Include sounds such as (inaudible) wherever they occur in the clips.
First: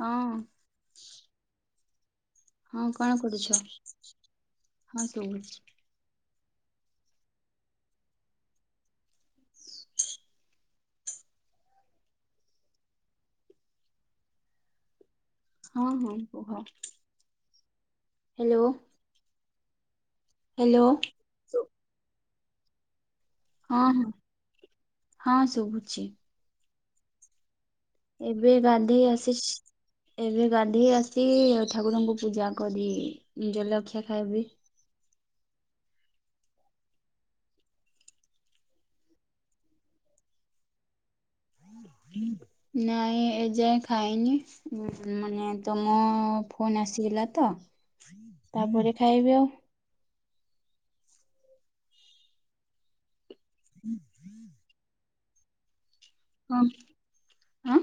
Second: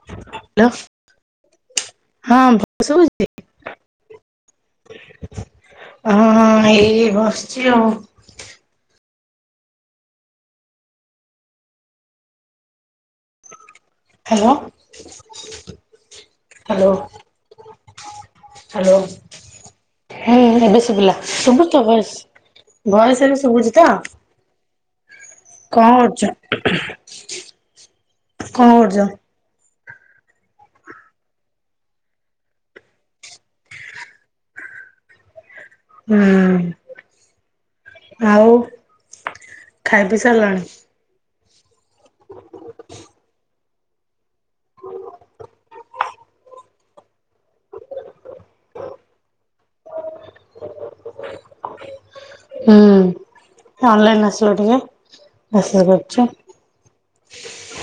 ହଁ ହଁ ଭଏସ କଣ ଶୁଭୁଛି କରୁଛ? ହଁ ସୁଭୁଛି। ହଁ ଏଇ ବସିଛି ଆଉ। ହ୍ୟାଲୋ ହଁ ହଁ କୁହ ହ୍ୟାଲୋ। ହ୍ୟାଲୋ। ହୁଁ ଏବେ ହ୍ୟାଲୋ। ଶୁ ବିଲା ଶୁଭୁ ତ ବଏସ ଭୟେଶେ ହଁ ଶୁଭୁଛିତ। ହଁ ହଁ ଶୁଭୁଛି କଣ କରୁଛ? ଏବେ କଣ ଗାଧେଇ କରୁଛ ଆସିଛି। ଏବେ ଗାନ୍ଧି ଆସିଚି ଠାକୁରଙ୍କୁ ପୂଜା କରି ଜଲରଖିଆ ଖାଇବି। ହୁଁ ଆଉ ଖାଇ ପି ସାରିଲାଣି। ନାଇଁ ଏ ଯାଏ ଖାଇନି ମାନେ ତମ କଣ ଆସିଗଲା ତ ତାପରେ ଖାଇବି ଆଉ। ହୁଁ ଅନଲାଇନ ଆସିଲ ଟିକେ। ଆଶା କରୁଛୁ। ହଁ ଆଁ।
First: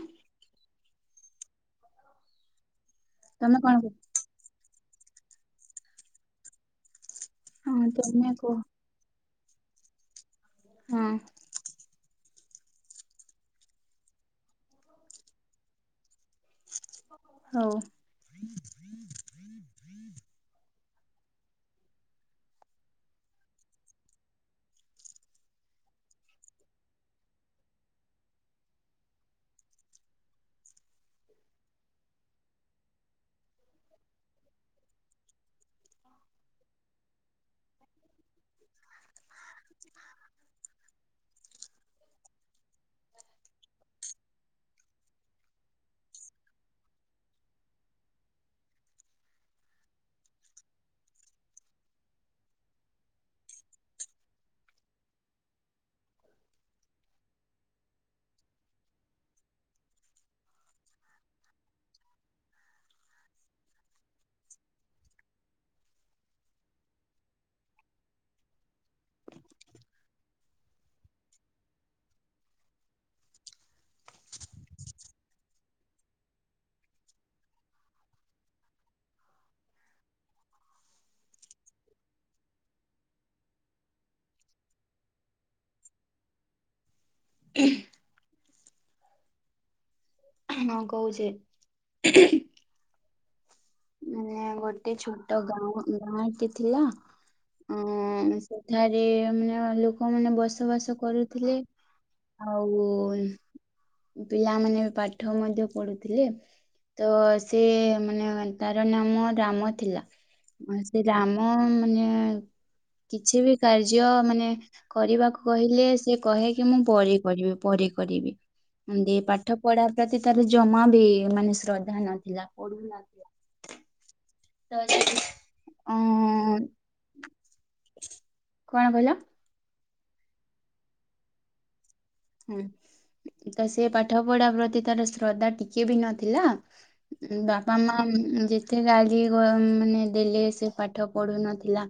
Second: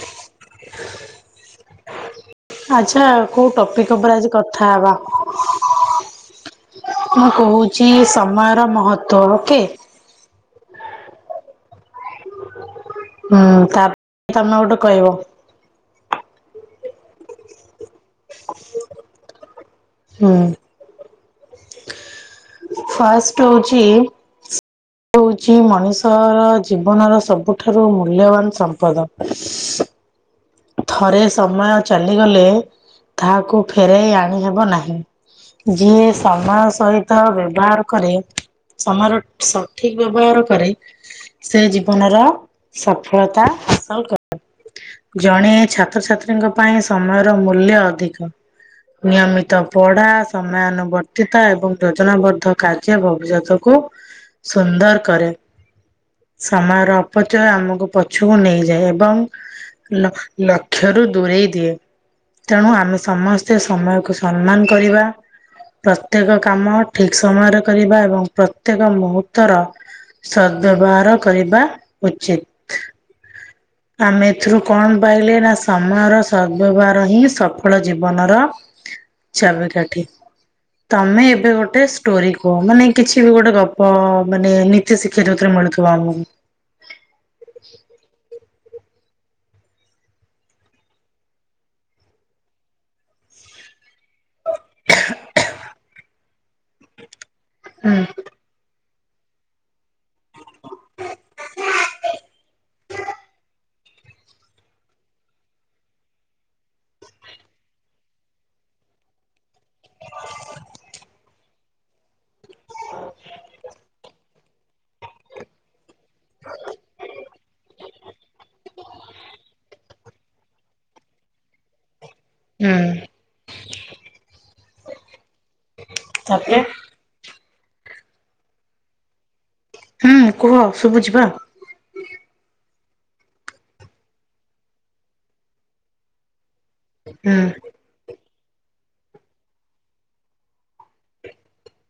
ଆଚ୍ଛା କୋଉ ତମେ କଣ କର ଟପିକ ଉପରେ ଆଜି କଥା ହେବା? ମୁଁ କହୁଛି ହଁ ତମେ କୁହ ସମୟର ମହତ୍ଵ ଓକେ। ହଁ। ହୁଁ ତାପ ତମେ ଗୋଟେ କହିବ। ହଉ। ହଁ। ଫାଷ୍ଟ ହେଉଛି ହଉଛି ମଣିଷର ଜୀବନର ସବୁଠାରୁ ମୂଲ୍ୟବାନ ସମ୍ପଦ। ଥରେ ସମୟ ଚାଲିଗଲେ ତାହାକୁ ଫେରାଇ ଆଣି ହେବ ନାହିଁ। ଯିଏ ସମୟ ସହିତ ବ୍ୟବହାର କରେ ସମାର ସଠିକ ବ୍ୟବହାର କରେ ସେ ଜୀବନର ସଫଳତା ହାସଲ କ ଜଣେ ଛାତ୍ରଛାତ୍ରୀଙ୍କ ପାଇଁ ସମୟର ମୂଲ୍ୟ ଅଧିକ। ନିୟମିତ ପଢା, ସମୟାନୁବର୍ତ୍ତିତା ଏବଂ ଯୋଜନାବଦ୍ଧ କାର୍ଯ୍ୟ ଭବିଷ୍ୟତକୁ ସୁନ୍ଦର କରେ। ସମୟର ଅପଚୟ ଆମକୁ ପଛକୁ ନେଇଯାଏ ଏବଂ ଲ ଲକ୍ଷରୁ ଦୂରେଇ ଦିଏ। ତେଣୁ ଆମେ ସମସ୍ତେ ସମୟକୁ ସମ୍ମାନ କରିବା ପ୍ରତ୍ୟେକ କାମ ଠିକ ସମୟରେ କରିବା ଏବଂ ପ୍ରତ୍ୟେକ ମୁହୂର୍ତ୍ତର ସଦ୍ବ୍ୟବହାର କରିବା ଉଚିତ। ଆମେ ଏଥିରୁ କଣ ପାଇଲେ ନା ସମୟର ସଦ୍ବ୍ୟବହାର ହିଁ ସଫଳ ଜୀବନର ଚାବି କାଠି। ତମେ ଏବେ ଗୋଟେ ଷ୍ଟୋରି କୁହ ମାନେ କିଛି ବି ଗୋଟେ ଗପ ମାନେ ନୀତି ଶିକ୍ଷା ଯୋଥିରେ ମିଳୁ ଥିବ ଆମକୁ। କେ। ହଁ କହୁଛି। ମାନେ ଗୋଟେ ଛୋଟ ଗାଁ ଗାଁଟି ଥିଲା ହଁ। ଅ ସେଠାରେ ମାନେ ଲୋକମାନେ ବସବାସ କରୁଥିଲେ। ଆଉ ପିଲାମାନେ ପାଠ ମଧ୍ୟ ପଢୁଥିଲେ ତ ସେ ମାନେ ତାର ନାମ ରାମ ଥିଲା ସେ ରାମ ମାନେ କିଛି ବି କାର୍ଯ୍ୟ ମାନେ କରିବାକୁ କହିଲେ ସେ କହେ କି ମୁଁ ପରେ କରିବି ପରେ କରିବି। ଦ ପାଠ ପଢା ପ୍ରତି ତାର ଜମା ବି ମାନେ ଶ୍ରଦ୍ଧା ନଥିଲା ହୁଁ ପଢୁନ ତ ଅ ତାପରେ? କଣ କହିିଲ? ହୁଁ କୁହ ଶୁବୁଛି ବା। ହୁଁ ତ ସେ ପାଠ ପଢା ପ୍ରତି ତାର ଶ୍ରଦ୍ଧା ଟିକେ ବି ନଥିଲା। ହୁଁ ବା ବାପା ମାମା ଯେତେ ଗାଳି ଗ ମାନେ ଦେଲେ ସେ ପାଠ ପଢୁ ନଥିଲା।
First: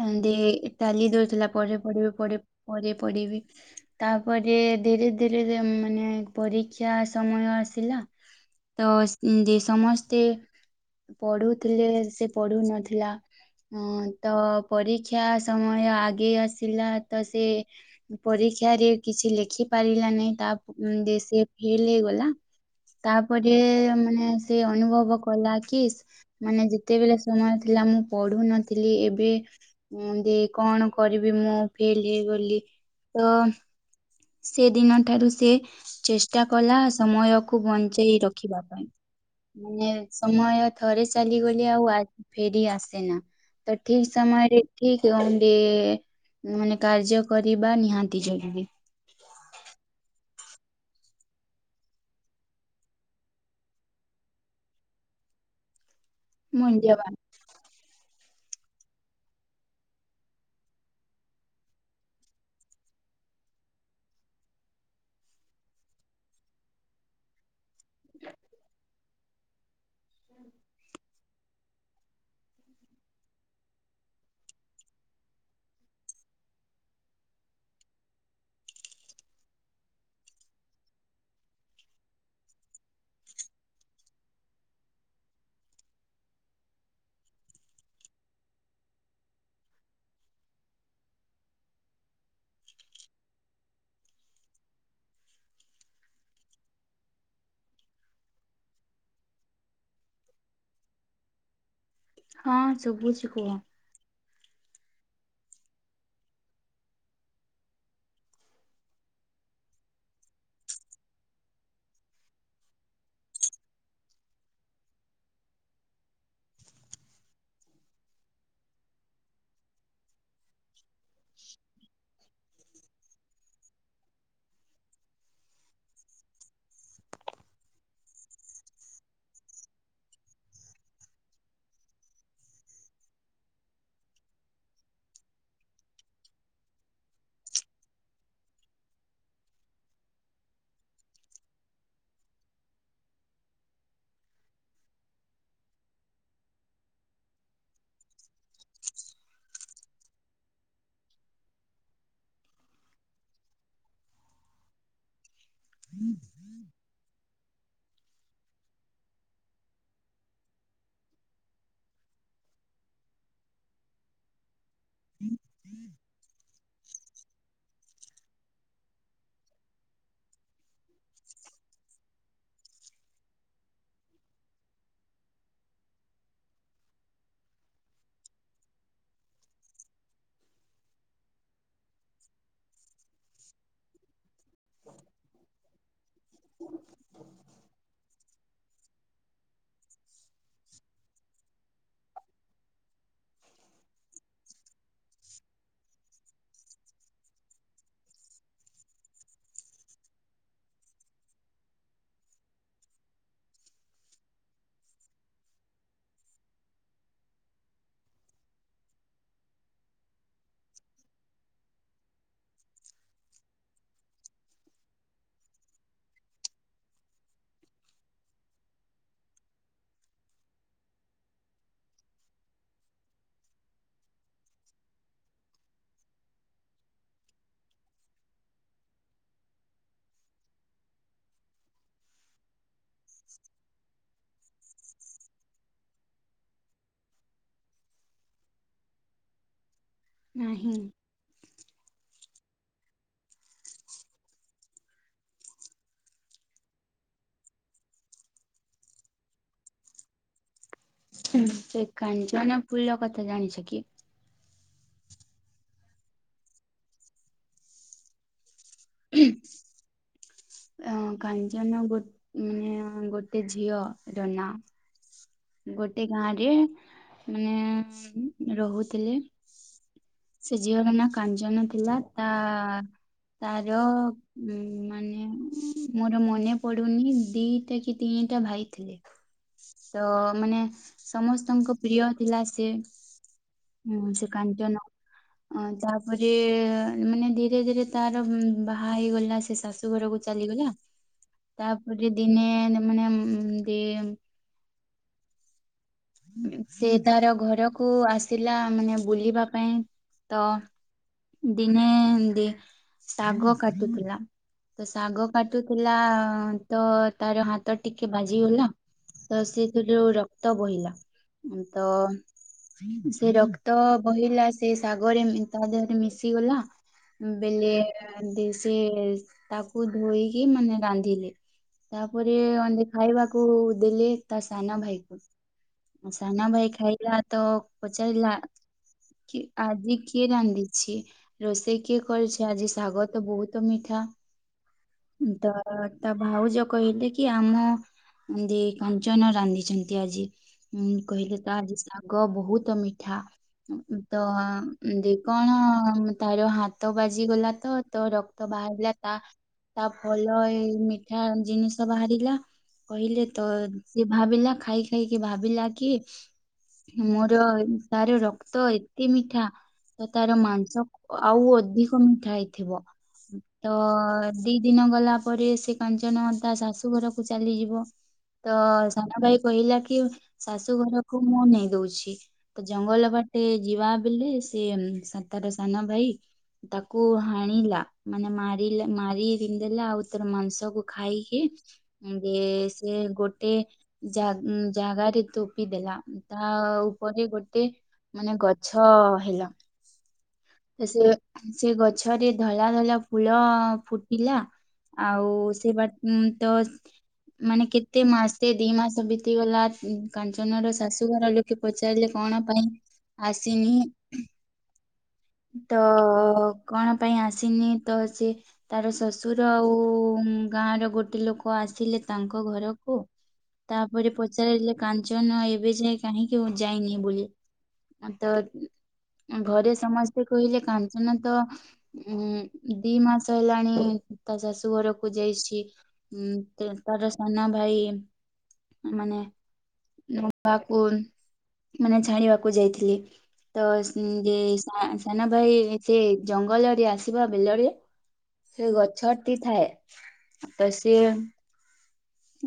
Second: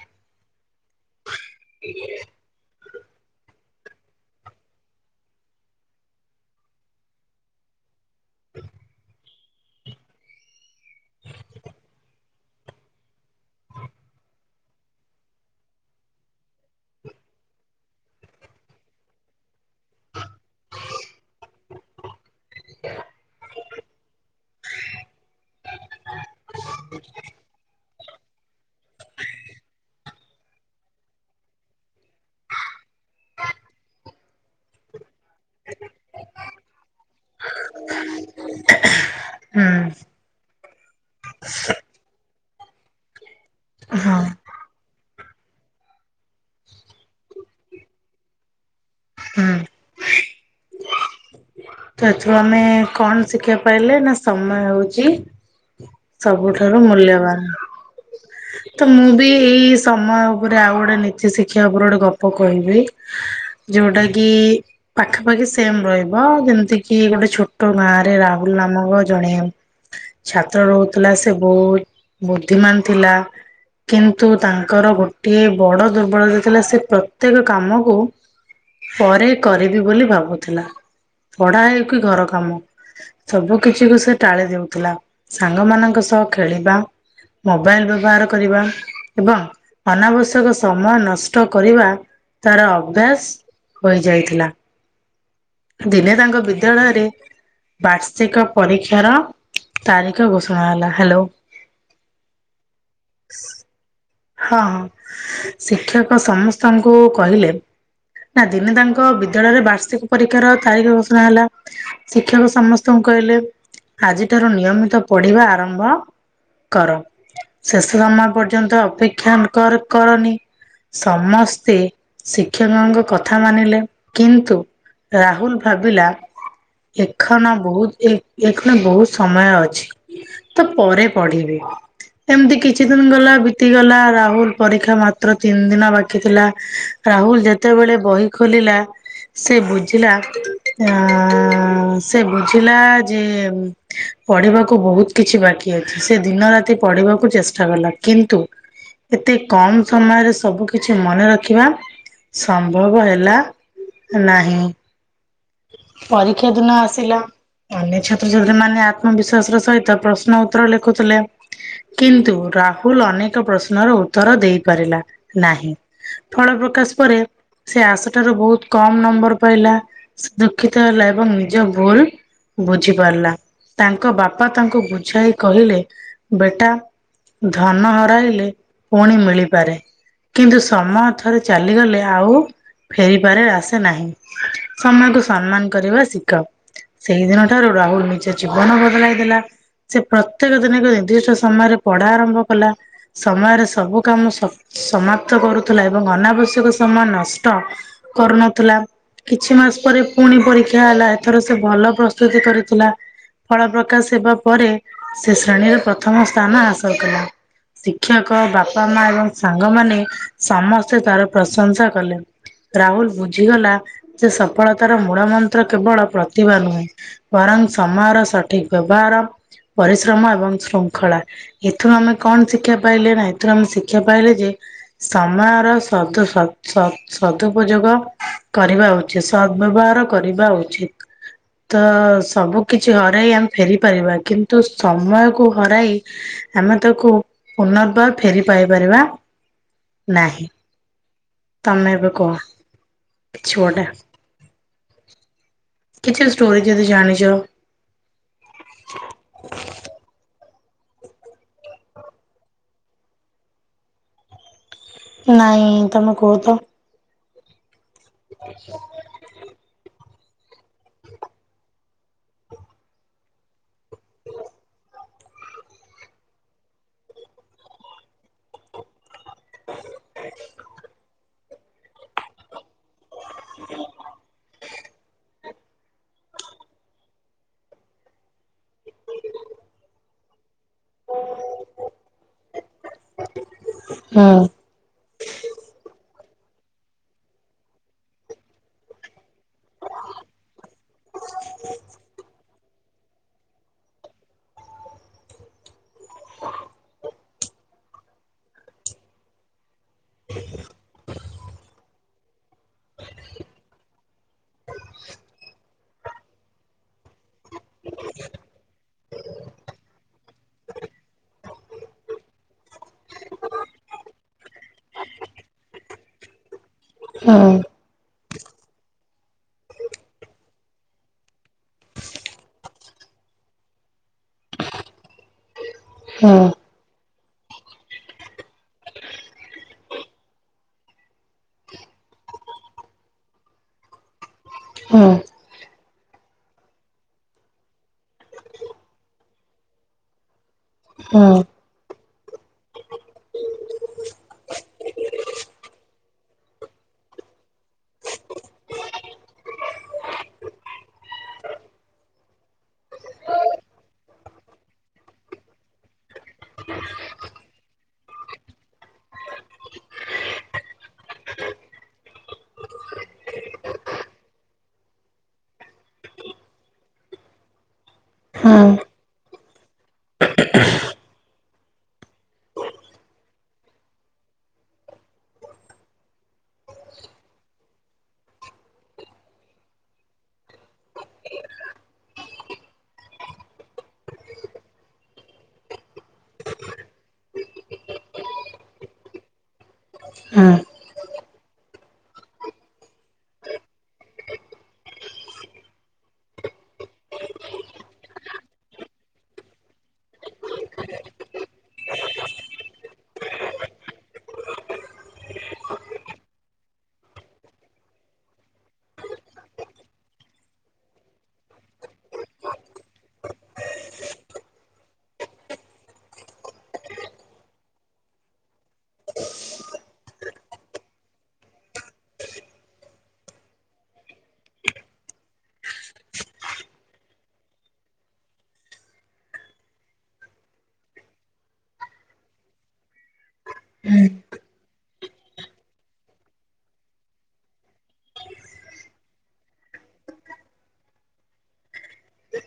ଏମିତି ଟାଲି ଦଉଥିଲା ପରେ ପଡ଼ିବି ପଢିବି ପରେ ପଢ଼ିବି ପଢିବି। ତାପରେ ଧୀରେ ଧୀରେ ମାନେ ପରୀକ୍ଷା ସମୟ ଆସିଲା ତ ଦି ସମସ୍ତେ ପଢୁଥିଲେ ସେ ପଢୁ ନଥିଲା ହଁ ତ ପରୀକ୍ଷା ସମୟ ଆଗେଇ ଆସିଲା ତ ସେ ପରୀକ୍ଷାରେ କିଛି ଲେଖି ପାରିଲା ନାହିଁ ତା ପ ସେ ଫେଲ ହେଇଗଲା। ତାପରେ ମାନେ ସେ ଅନୁଭବ କଲା କି ମାନେ ଯେତେବେଳେ ସମୟ ଥିଲା ମୁଁ ପଢୁ ନଥିଲି ଏବେ ଦେଇ କଣ କରିବି ମୁଁ ଫେଲ ହେଇଗଲି ତ ସେ ଦିନ ଠାରୁ ସେ ଚେଷ୍ଟା କଲା ସମୟ କୁ ବଞ୍ଚେଇ ରଖିବା ପାଇଁ। ହୁଁ ମାନେ ସମୟ ଥରେ ଚାଲିଗଲେ ଆଉ ଆ ଫେରି ଆସେନା। ତ ଠିକ ହଁ ସମୟରେ ଠିକଣ୍ଡେ ମାନେ କାର୍ଯ୍ୟ କରିବା ନିହାତି ଜରୁ ଆଜ୍ଞା। ହୁଁ ତ ଏଥିରୁ ଆମେ କଣ ଶିଖିବା ପାଇଲେ ନା ସମୟ ହଉଛି ସବୁଠାରୁ ମୂଲ୍ୟବାନ। (inaudible) ତ ମୁଁ ବି ଏଇ ସମୟ ଉପରେ ଆଉ ଗୋଟେ ନୀତି ଶିଖିବା ଉପରେ ଗୋଟେ ଗପ କହିବି। ଯୋଉଟା କି ପାଖାପାଖି ସେମ ରହିବ ଯେମିତି ତିକୀ ଗୋଟେ ଛୋଟ ଗାଁ ରେ ରାହୁଲ ନାମକ ଜଣେ ଛାତ୍ର ରହୁଥିଲା ସେ ବହୁତ ବୁଦ୍ଧିମାନ ଥିଲା। କିନ୍ତୁ ତାଙ୍କର ଗୋଟିଏ ବଡ ଦୁର୍ବଳତା ଥିଲା ସେ ପ୍ରତ୍ୟେକ କାମକୁ ପରେ କରିବି ବୋଲି ଭାବୁଥିଲା। ପଢା ହେଉ କି ଘର କାମ। ସବୁ କିଛି କୁ ସେ ଟାଳି ଦଉଥିଲା ସାଙ୍ଗମାନାଙ୍କ ସହ ଖେଳିବା ମୋବାଇଲ୍ ବ୍ୟବହାର କରିବା, ଏବଂ ଅନାବଶ୍ୟକ ସମୟ ନଷ୍ଟ କରିବା ତାର ଅଭ୍ୟାସ ହୋଇଯାଇଥିଲା। ଦିନେ ତାଙ୍କ ବିଦ୍ୟାଳୟରେ ବାର୍ଷିକ ପରୀକ୍ଷାର ତାରିଖ ଘୋଷଣା ହେଲା। ହ୍ୟାଲୋ। ହଁ ସୁବୁଛି କୁହ? ହଁ ହଁ ଶିକ୍ଷକ ସମସ୍ତଙ୍କୁ କହିଲେ? ନା ଦିନେ ତାଙ୍କ ବିଦ୍ୟାଳୟରେ ବାର୍ଷିକ ପରୀକ୍ଷାର ତାରିଖ ଘୋଷଣା ହେଲା। ଶିକ୍ଷକ ସମସ୍ତଙ୍କୁ କହିଲେ ଆଜିଠାରୁ ନିୟମିତ ପଢିବା ଆରମ୍ଭ କର ଶେଷ ସମୟ ପର୍ଯ୍ୟନ୍ତ ଅପେକ୍ଷା କର କର କରନି। ସମସ୍ତେ ଶିକ୍ଷକଙ୍କ କଥା ମାନିଲେ। କିନ୍ତୁ ରାହୁଲ୍ ଭାବିଲା ଏଖନ ବହୁତ ଏ ଏଖଣ ବହୁତ ସମୟ ଅଛି। ତ ପରେ ପଢିବି ଏମିତି କିଛି ଦିନ ଗଲା। ବିତି ଗଲା ରାହୁଲ୍ ପରୀକ୍ଷା ମାତ୍ର ତିନି ଦିନ ବାକି ଥିଲା ରାହୁଲ୍ ଯେ ଯେତେବେଳେ ବହି ଖୋଲିଲା। ସେ ବୁଝିଲା ଆ ସେ ବୁଝିଲା ଯେ ପଢିବାକୁ ବହୁତ କିଛି ବାକି ଅଛି। ସେ ଦିନ ରାତି ପଢିବାକୁ ଚେଷ୍ଟା କଲା। କିନ୍ତୁ ଏତେ କମ୍ ସମୟରେ ସବୁ କିଛି ମନେ ରଖିବା ସମ୍ଭବ ହେଲା ନାହିଁ ପରୀକ୍ଷା ଦିନ ଆସିଲା। ଅନେକ ଛାତ୍ରଛାତ୍ରୀ ମାନେ ଆତ୍ମବିସ୍ୱାସ ର ସହିତ ପ୍ରଶ୍ନ ଉତ୍ତର ଲେଖୁଥିଲେ। କିନ୍ତୁ ରାହୁଲ୍ ଅନେକ ପ୍ରଶ୍ନର ଉତ୍ତର ଦେଇପାରିଲା ନାହିଁ। ଫଳ ପ୍ରକାଶ ପରେ ସେ ଆସାଟାରୁ ବହୁତ କମ୍ ନମ୍ବର ପାଇଲା। ସୁ ଦୁଃଖିତ ହେଲା। ଏବଂ ନିଜ ଭୁଲ ବୁଝି ପାରିଲା ତାଙ୍କ ବାପା ତାଙ୍କୁ ବୁଝାଇ କହିଲେ ବେଟା ଧନ ହରାଇଲେ ପୁଣି ମିଳିପାରେ। କିନ୍ତୁ ସମୟ ଥରେ ଚାଲିଗଲେ ଆଉ ଫେରିବାରେ ଆସେ ନାହିଁ। ସମୟକୁ ସମ୍ମାନ କରିବା ଶିଖ। ସେଇଦିନ ଠାରୁ ରାହୁଲ୍ ନିଜ ଜୀବନ ବଦଳାଇ ଦେଲା। ସେ ପ୍ରତ୍ୟେକ ଦିନ ନିର୍ଦ୍ଦିଷ୍ଟ ସମୟରେ ପଢା ଆରମ୍ଭ କଲା। ସମୟରେ ସବୁ କାମ ସମାପ୍ତ କରୁଥିଲା। ଏବଂ ଅନାବଶ୍ୟକ ସମୟ ନଷ୍ଟ କରୁନଥିଲା। କିଛି ମାସ ପରେ ପୁଣି ପରୀକ୍ଷା ହେଲା। ଏଥର ସେ ଭଲ ପ୍ରସ୍ତୁତି କରିଥିଲା। ଫଳ ପ୍ରକାଶ ହେବା ପରେ ସେ ଶ୍ରେଣୀର ପ୍ରଥମ ସ୍ଥାନ ହାସଲ କଲା। ଶିକ୍ଷକ ବାପା ମା ଏବଂ ସାଙ୍ଗମାନେ ସମସ୍ତେ ତାର ପ୍ରଶଂସା କଲେ। ରାହୁଲ ବୁଝିଗଲା ଯେ ସଫଳତାର ମୂଳ ମନ୍ତ୍ର କେବଳ ପ୍ରତିଭା ନୁହେଁ। ବରଂ ସମାର ସଠିକ୍ ବ୍ୟବହାର। ପରିଶ୍ରମ ଏବଂ ଶୃଙ୍ଖଳା। ଏଥିରୁ ଆମେ କଣ ସି ଶିକ୍ଷା ପାଇଲେ? ନାଇଁ ଏଥିରୁ ଆମେ ଶିକ୍ଷା ପାଇଲେ ଯେ ସମୟର ସଦୁ ସ ସ ସଦୁ ସଦୁପଯୋଗ କରିବା ଉଚିତ। ସଦ୍ ବ୍ୟବହାର କରିବା ଉଚିତ ତ ସବୁ କିଛି ହରେଇ ଆମେ ଫେରି ପାରିବା। କିନ୍ତୁ ସମୟକୁ ହରାଇ ଆମେ ତାକୁ ପୁନର୍ବାର ଫେରି ପାଇ ପାରିବା ନାହିଁ। ତମେ ଏବେ କୁହ କିଛି ଗୋଟେ? କିଛି ଷ୍ଟୋରି ଯଦି ଜାଣିଛ? ସେ କଞ୍ଚାନ ଫୁଲ କଥା ଜାଣିଛ କି? ନାଇଁ ତମେ କୁହ ତ? (unintelligible) ଅ କାଞ୍ଚନ ଗୋଟେ ଝିଅ ର ନା। ଗୋଟେ ଗାଁରେ ମାନେ ରହୁଥିଲେ। ସେ ଝିଅଟା ନାଁ କାଞ୍ଜନ ଥିଲା ତା ତାର ଉଁ ମାନେ ମୋର ମନେ ପଡୁନି ଦିଟା କି ତିଁଟା ଭାଇ ଥିଲେ। ତ ମାନେ ସମସ୍ତଙ୍କ ପ୍ରିୟ ଥିଲା ସେ ଉଁ ସେ ହୁଁ କାଞ୍ଚନ। ଅଁ ତାପରେ ମାନେ ଧୀରେ ଧୀରେ ତାର ମ୍ ବାହା ହେଇଗଲା ସେ ସେ ଶାଶୁ ଘରକୁ ଚାଲିଗଲା ତାପରେ ଦିନେ ନ ମାନେ ଆମ୍ ଦେ ସେ ତାର ଘରକୁ ଆସିଲା ମାନେ ବୁଲିବା ପାଇଁ ତ ଦିନେ ଦେ ଶାଗ କାଟୁଥିଲା। ତ ଶାଗ କାଟୁଥିଲା ତ ତାର ହାତ ଟିକେ ବାଜିଗଲା ତ ସେଇଥିରୁ ରକ୍ତ ବହିଲା ତ ସେ ରକ୍ତ ବହିଲା ସେ ଶାଗରେ ମିତା ଦେହ ମିଶିଗଲା ହୁଁ ବେଲେ ଦେ ସେ ତାକୁ ଧୋଇକି ମାନେ ରାନ୍ଧିଲେ ତାପରେ ଅନ ଖାଇବାକୁ ଦେଲେ ତା ସାନ ଭାଇକୁ ହୁଁ ସାନ ଭାଇ ଖାଇ ପ୍ଳା ତ ପଚାରିଲା କି ଆଜି କିଏ ରାନ୍ଧି ଛି ରୋଷେଇ କିଏ କରିଛି, ଆଜି ଶାଗ ତ ବହୁତ ମିଠା। ହୁଁ। ତା ତା ଭାଉଜ କହିଲେ କି ଆମ ଦେଇ କାଞ୍ଚନ ରାନ୍ଧିଛନ୍ତି ଆଜି। ଉଁ ହୁଁ କହିଲେ ହୁଁ। ତା ଆଜି ଶାଗ ବହୁତ ମିଠା ଉଁ ଉଁ ତ ଆଁ ଉଁ ଉଁ ଯେ କଣ ତାର ହାତ ବାଜିଗଲା ତ ତ ରକ୍ତ ବାହାରିଲା ତା ତା ଫଲ ଏଇ ମିଠା ଜିନିଷ ବାହାରିଲା। କହିଲେ ତ ସିଏ ଭାବିଲା ଖାଇ ଖାଇକି ଭାବିଲା କି ମୋର ତାର ରକ୍ତ ଏତେ ମିଠା। ତ ତାର ମାଂସ ଅ ଆଉ ଅଧିକ ମିଠା ହେଇଥିବ। ତ ଦି ଦିନ ଗଲା ପରେ ସେ କାଞ୍ଚନ ତା ଶାଶୁ ଘରକୁ ଚାଲିଯିବ। ତ ହଁ ସାନ ଭାଇ କହିଲା କି ଶାଶୁ ଘରକୁ ମୁଁ ନେଇ ଦଉଛି। ତ ଜଙ୍ଗଲ ବାଟେ ଯିବା ବେଲେ ସେ ସାତାର ସାନ ଭାଇ ତାକୁ ହାଣିଲା, ମାନେ ମାରିଲା ମାରିି ରିନ୍ଧେଲା ଆଉ ତାର ମାଂସକୁ ଖାଇକି ଉଁ ଯେ ସେ ଗୋଟେ ଜା ଜାଗାରେ ତୋପି ଦେଲା ତା ଉପରେ ଗୋଟେ ମାନେ ଗଛ ହେଲା। ହଁ। ସେ ସେ ଗଛରେ ଧଳା ଧଳା ଫୁଲ ଫୁଟିଲା। ଆଉ ସେ ବା ଟ ତ ମାନେ କେତେ ମାସେ ଦି ମାସ ବିତିଗଲା ଉଁ କାଞ୍ଚନ ର ଶାଶୁଘର ଲୋ ତ ପଚାରିଲେ କଣ ପାଇଁ ଆସିନି? ତ କଣ ପାଇଁ ଆସିନି ତ ସେ ତାର ଶ୍ୱଶୁର ଆଉ ଗାଁ ର ଗୋଟେ ଲୋକ ଆସିଲେ ତାଙ୍କ ଘରକୁ। ତାପରେ ପଚାରିଲେ କାଞ୍ଚନ ଏବେ ଯାଏ କାହିଁକି ଅଁ ଯାଇନି ବୋଲି। ଆଁ ତ ଘରେ ସମସ୍ତେ କହିଲେ କାଞ୍ଚନ ତ ଉଁ ଦି ମାସ ହେଲାଣି ତା ଶାଶୁ ଘରକୁ ଯାଇଛି। ଉଁ ତେ ତାର ସାନ ଭାଇ ମାନେ ନା ମୁ ବାକୁ ମାନେ ଛାଡିବାକୁ ଯାଇଥିଲି ତ ଉଁ ଯେ ସା ସାନ ଭାଇ ସେ ଜଙ୍ଗଲରେ ଆସିବା ବେଲରେ ସେ ଗଛଟି ଥାଏ ତ ସିଏ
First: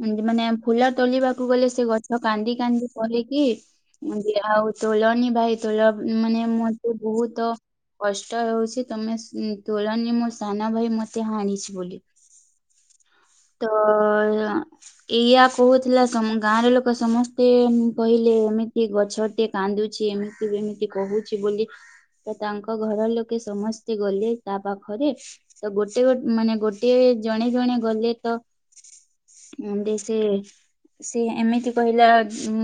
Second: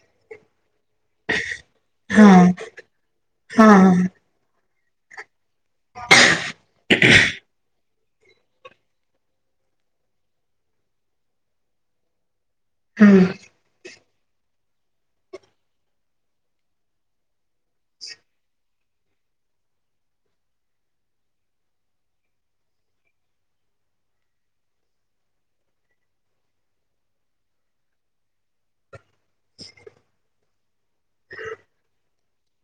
ଏମତି ମାନେ ଫୁଲ ତୋଲିବାକୁ ଗଲେ ସେ ଗଛ ହଁ କାନ୍ଦି କାନ୍ଦି କହେକି ହଁ ବୀହାଉ ତୋଲନି ଭାଇ ତୋଲ ମାନେ ମତେ ବହୁତ କଷ୍ଟ ହଉଛି ତମେ ତୁଳନି ମୋ ସାନ ଭାଇ ମତେ ହାଣିଛି ବୋଲି। ତ ଏଇୟା କହୁଥିଲା ସମ୍ ଗାଁର ଲୋକ ସମସ୍ତେ କହିଲେ ଏମି କି ଗଛଟେ କାନ୍ଦୁଛି ଏମିତି ଏମିତି କହୁଛି ବୋଲି। ତ ତାଙ୍କ ଘର ଲୋକେ ସମସ୍ତେ ଗଲେ ତା ପାଖରେ ତ ଗୋଟେ ଗୋଟେ ମାନେ ଗୋଟିଏ ଜଣେ ଜଣେ ଗଲେ ତ ଆମ୍ ଦେ ସେ ସିଏ ଏମିତି କହିଲା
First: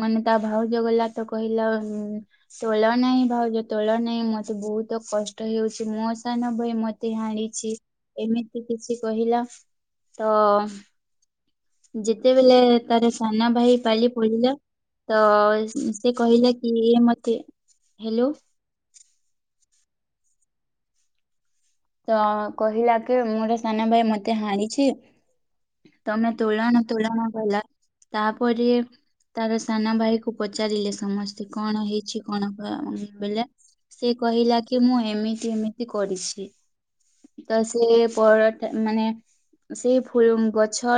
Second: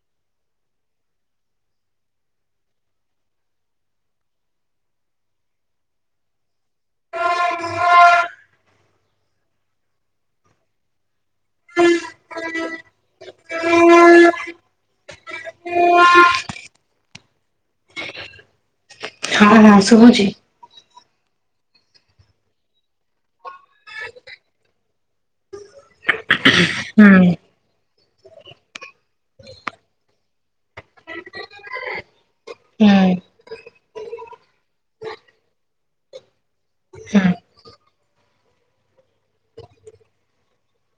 ମାନେ ତା ଭାଉଜ ଗଲା ତ କହିଲା ଉଁ ତୋଳ ନାହିଁ ଭାଉଜ ତୋଳ ନାହିଁ ମତେ ବହୁତ କଷ୍ଟ ହେଉଛି ମୋ ସାନ ବହି ମ ତେ ହାଣିଛି ଏମିତି କିଛି କହିଲା ତ ଯେତେବେଳେ ତାର ସାନ ଭାଇ ପାଳି ପଡିଲା ତ ସେ କହିଲା କି ଇଏ ମତେ ହ୍ୟାଲୋ। ହାଁ ଶୁଭୁଛି। ତ କହିଲା କି ମୁଁ ସାନ ଭାଇ ମତେ ହାଣିଛି। ତମେ ତୁଳନା ହୁଁ ତୁଳନ। କହିଲ। ତାପରେ ତାର ସାନ ଭାଇକୁ ପଚାରିଲି ସମସ୍ତେ କଣ ହେଇଛି କଣ ହୁଁ ବେଲେ ସେ କହିଲା କି ମୁଁ ଏମିତି ଏମିତି କରିଛି। ହୁଁ। ତ ସେ ପରଟା ମାନେ ସେ ଫିଲ୍ମ୍ ଗଛ।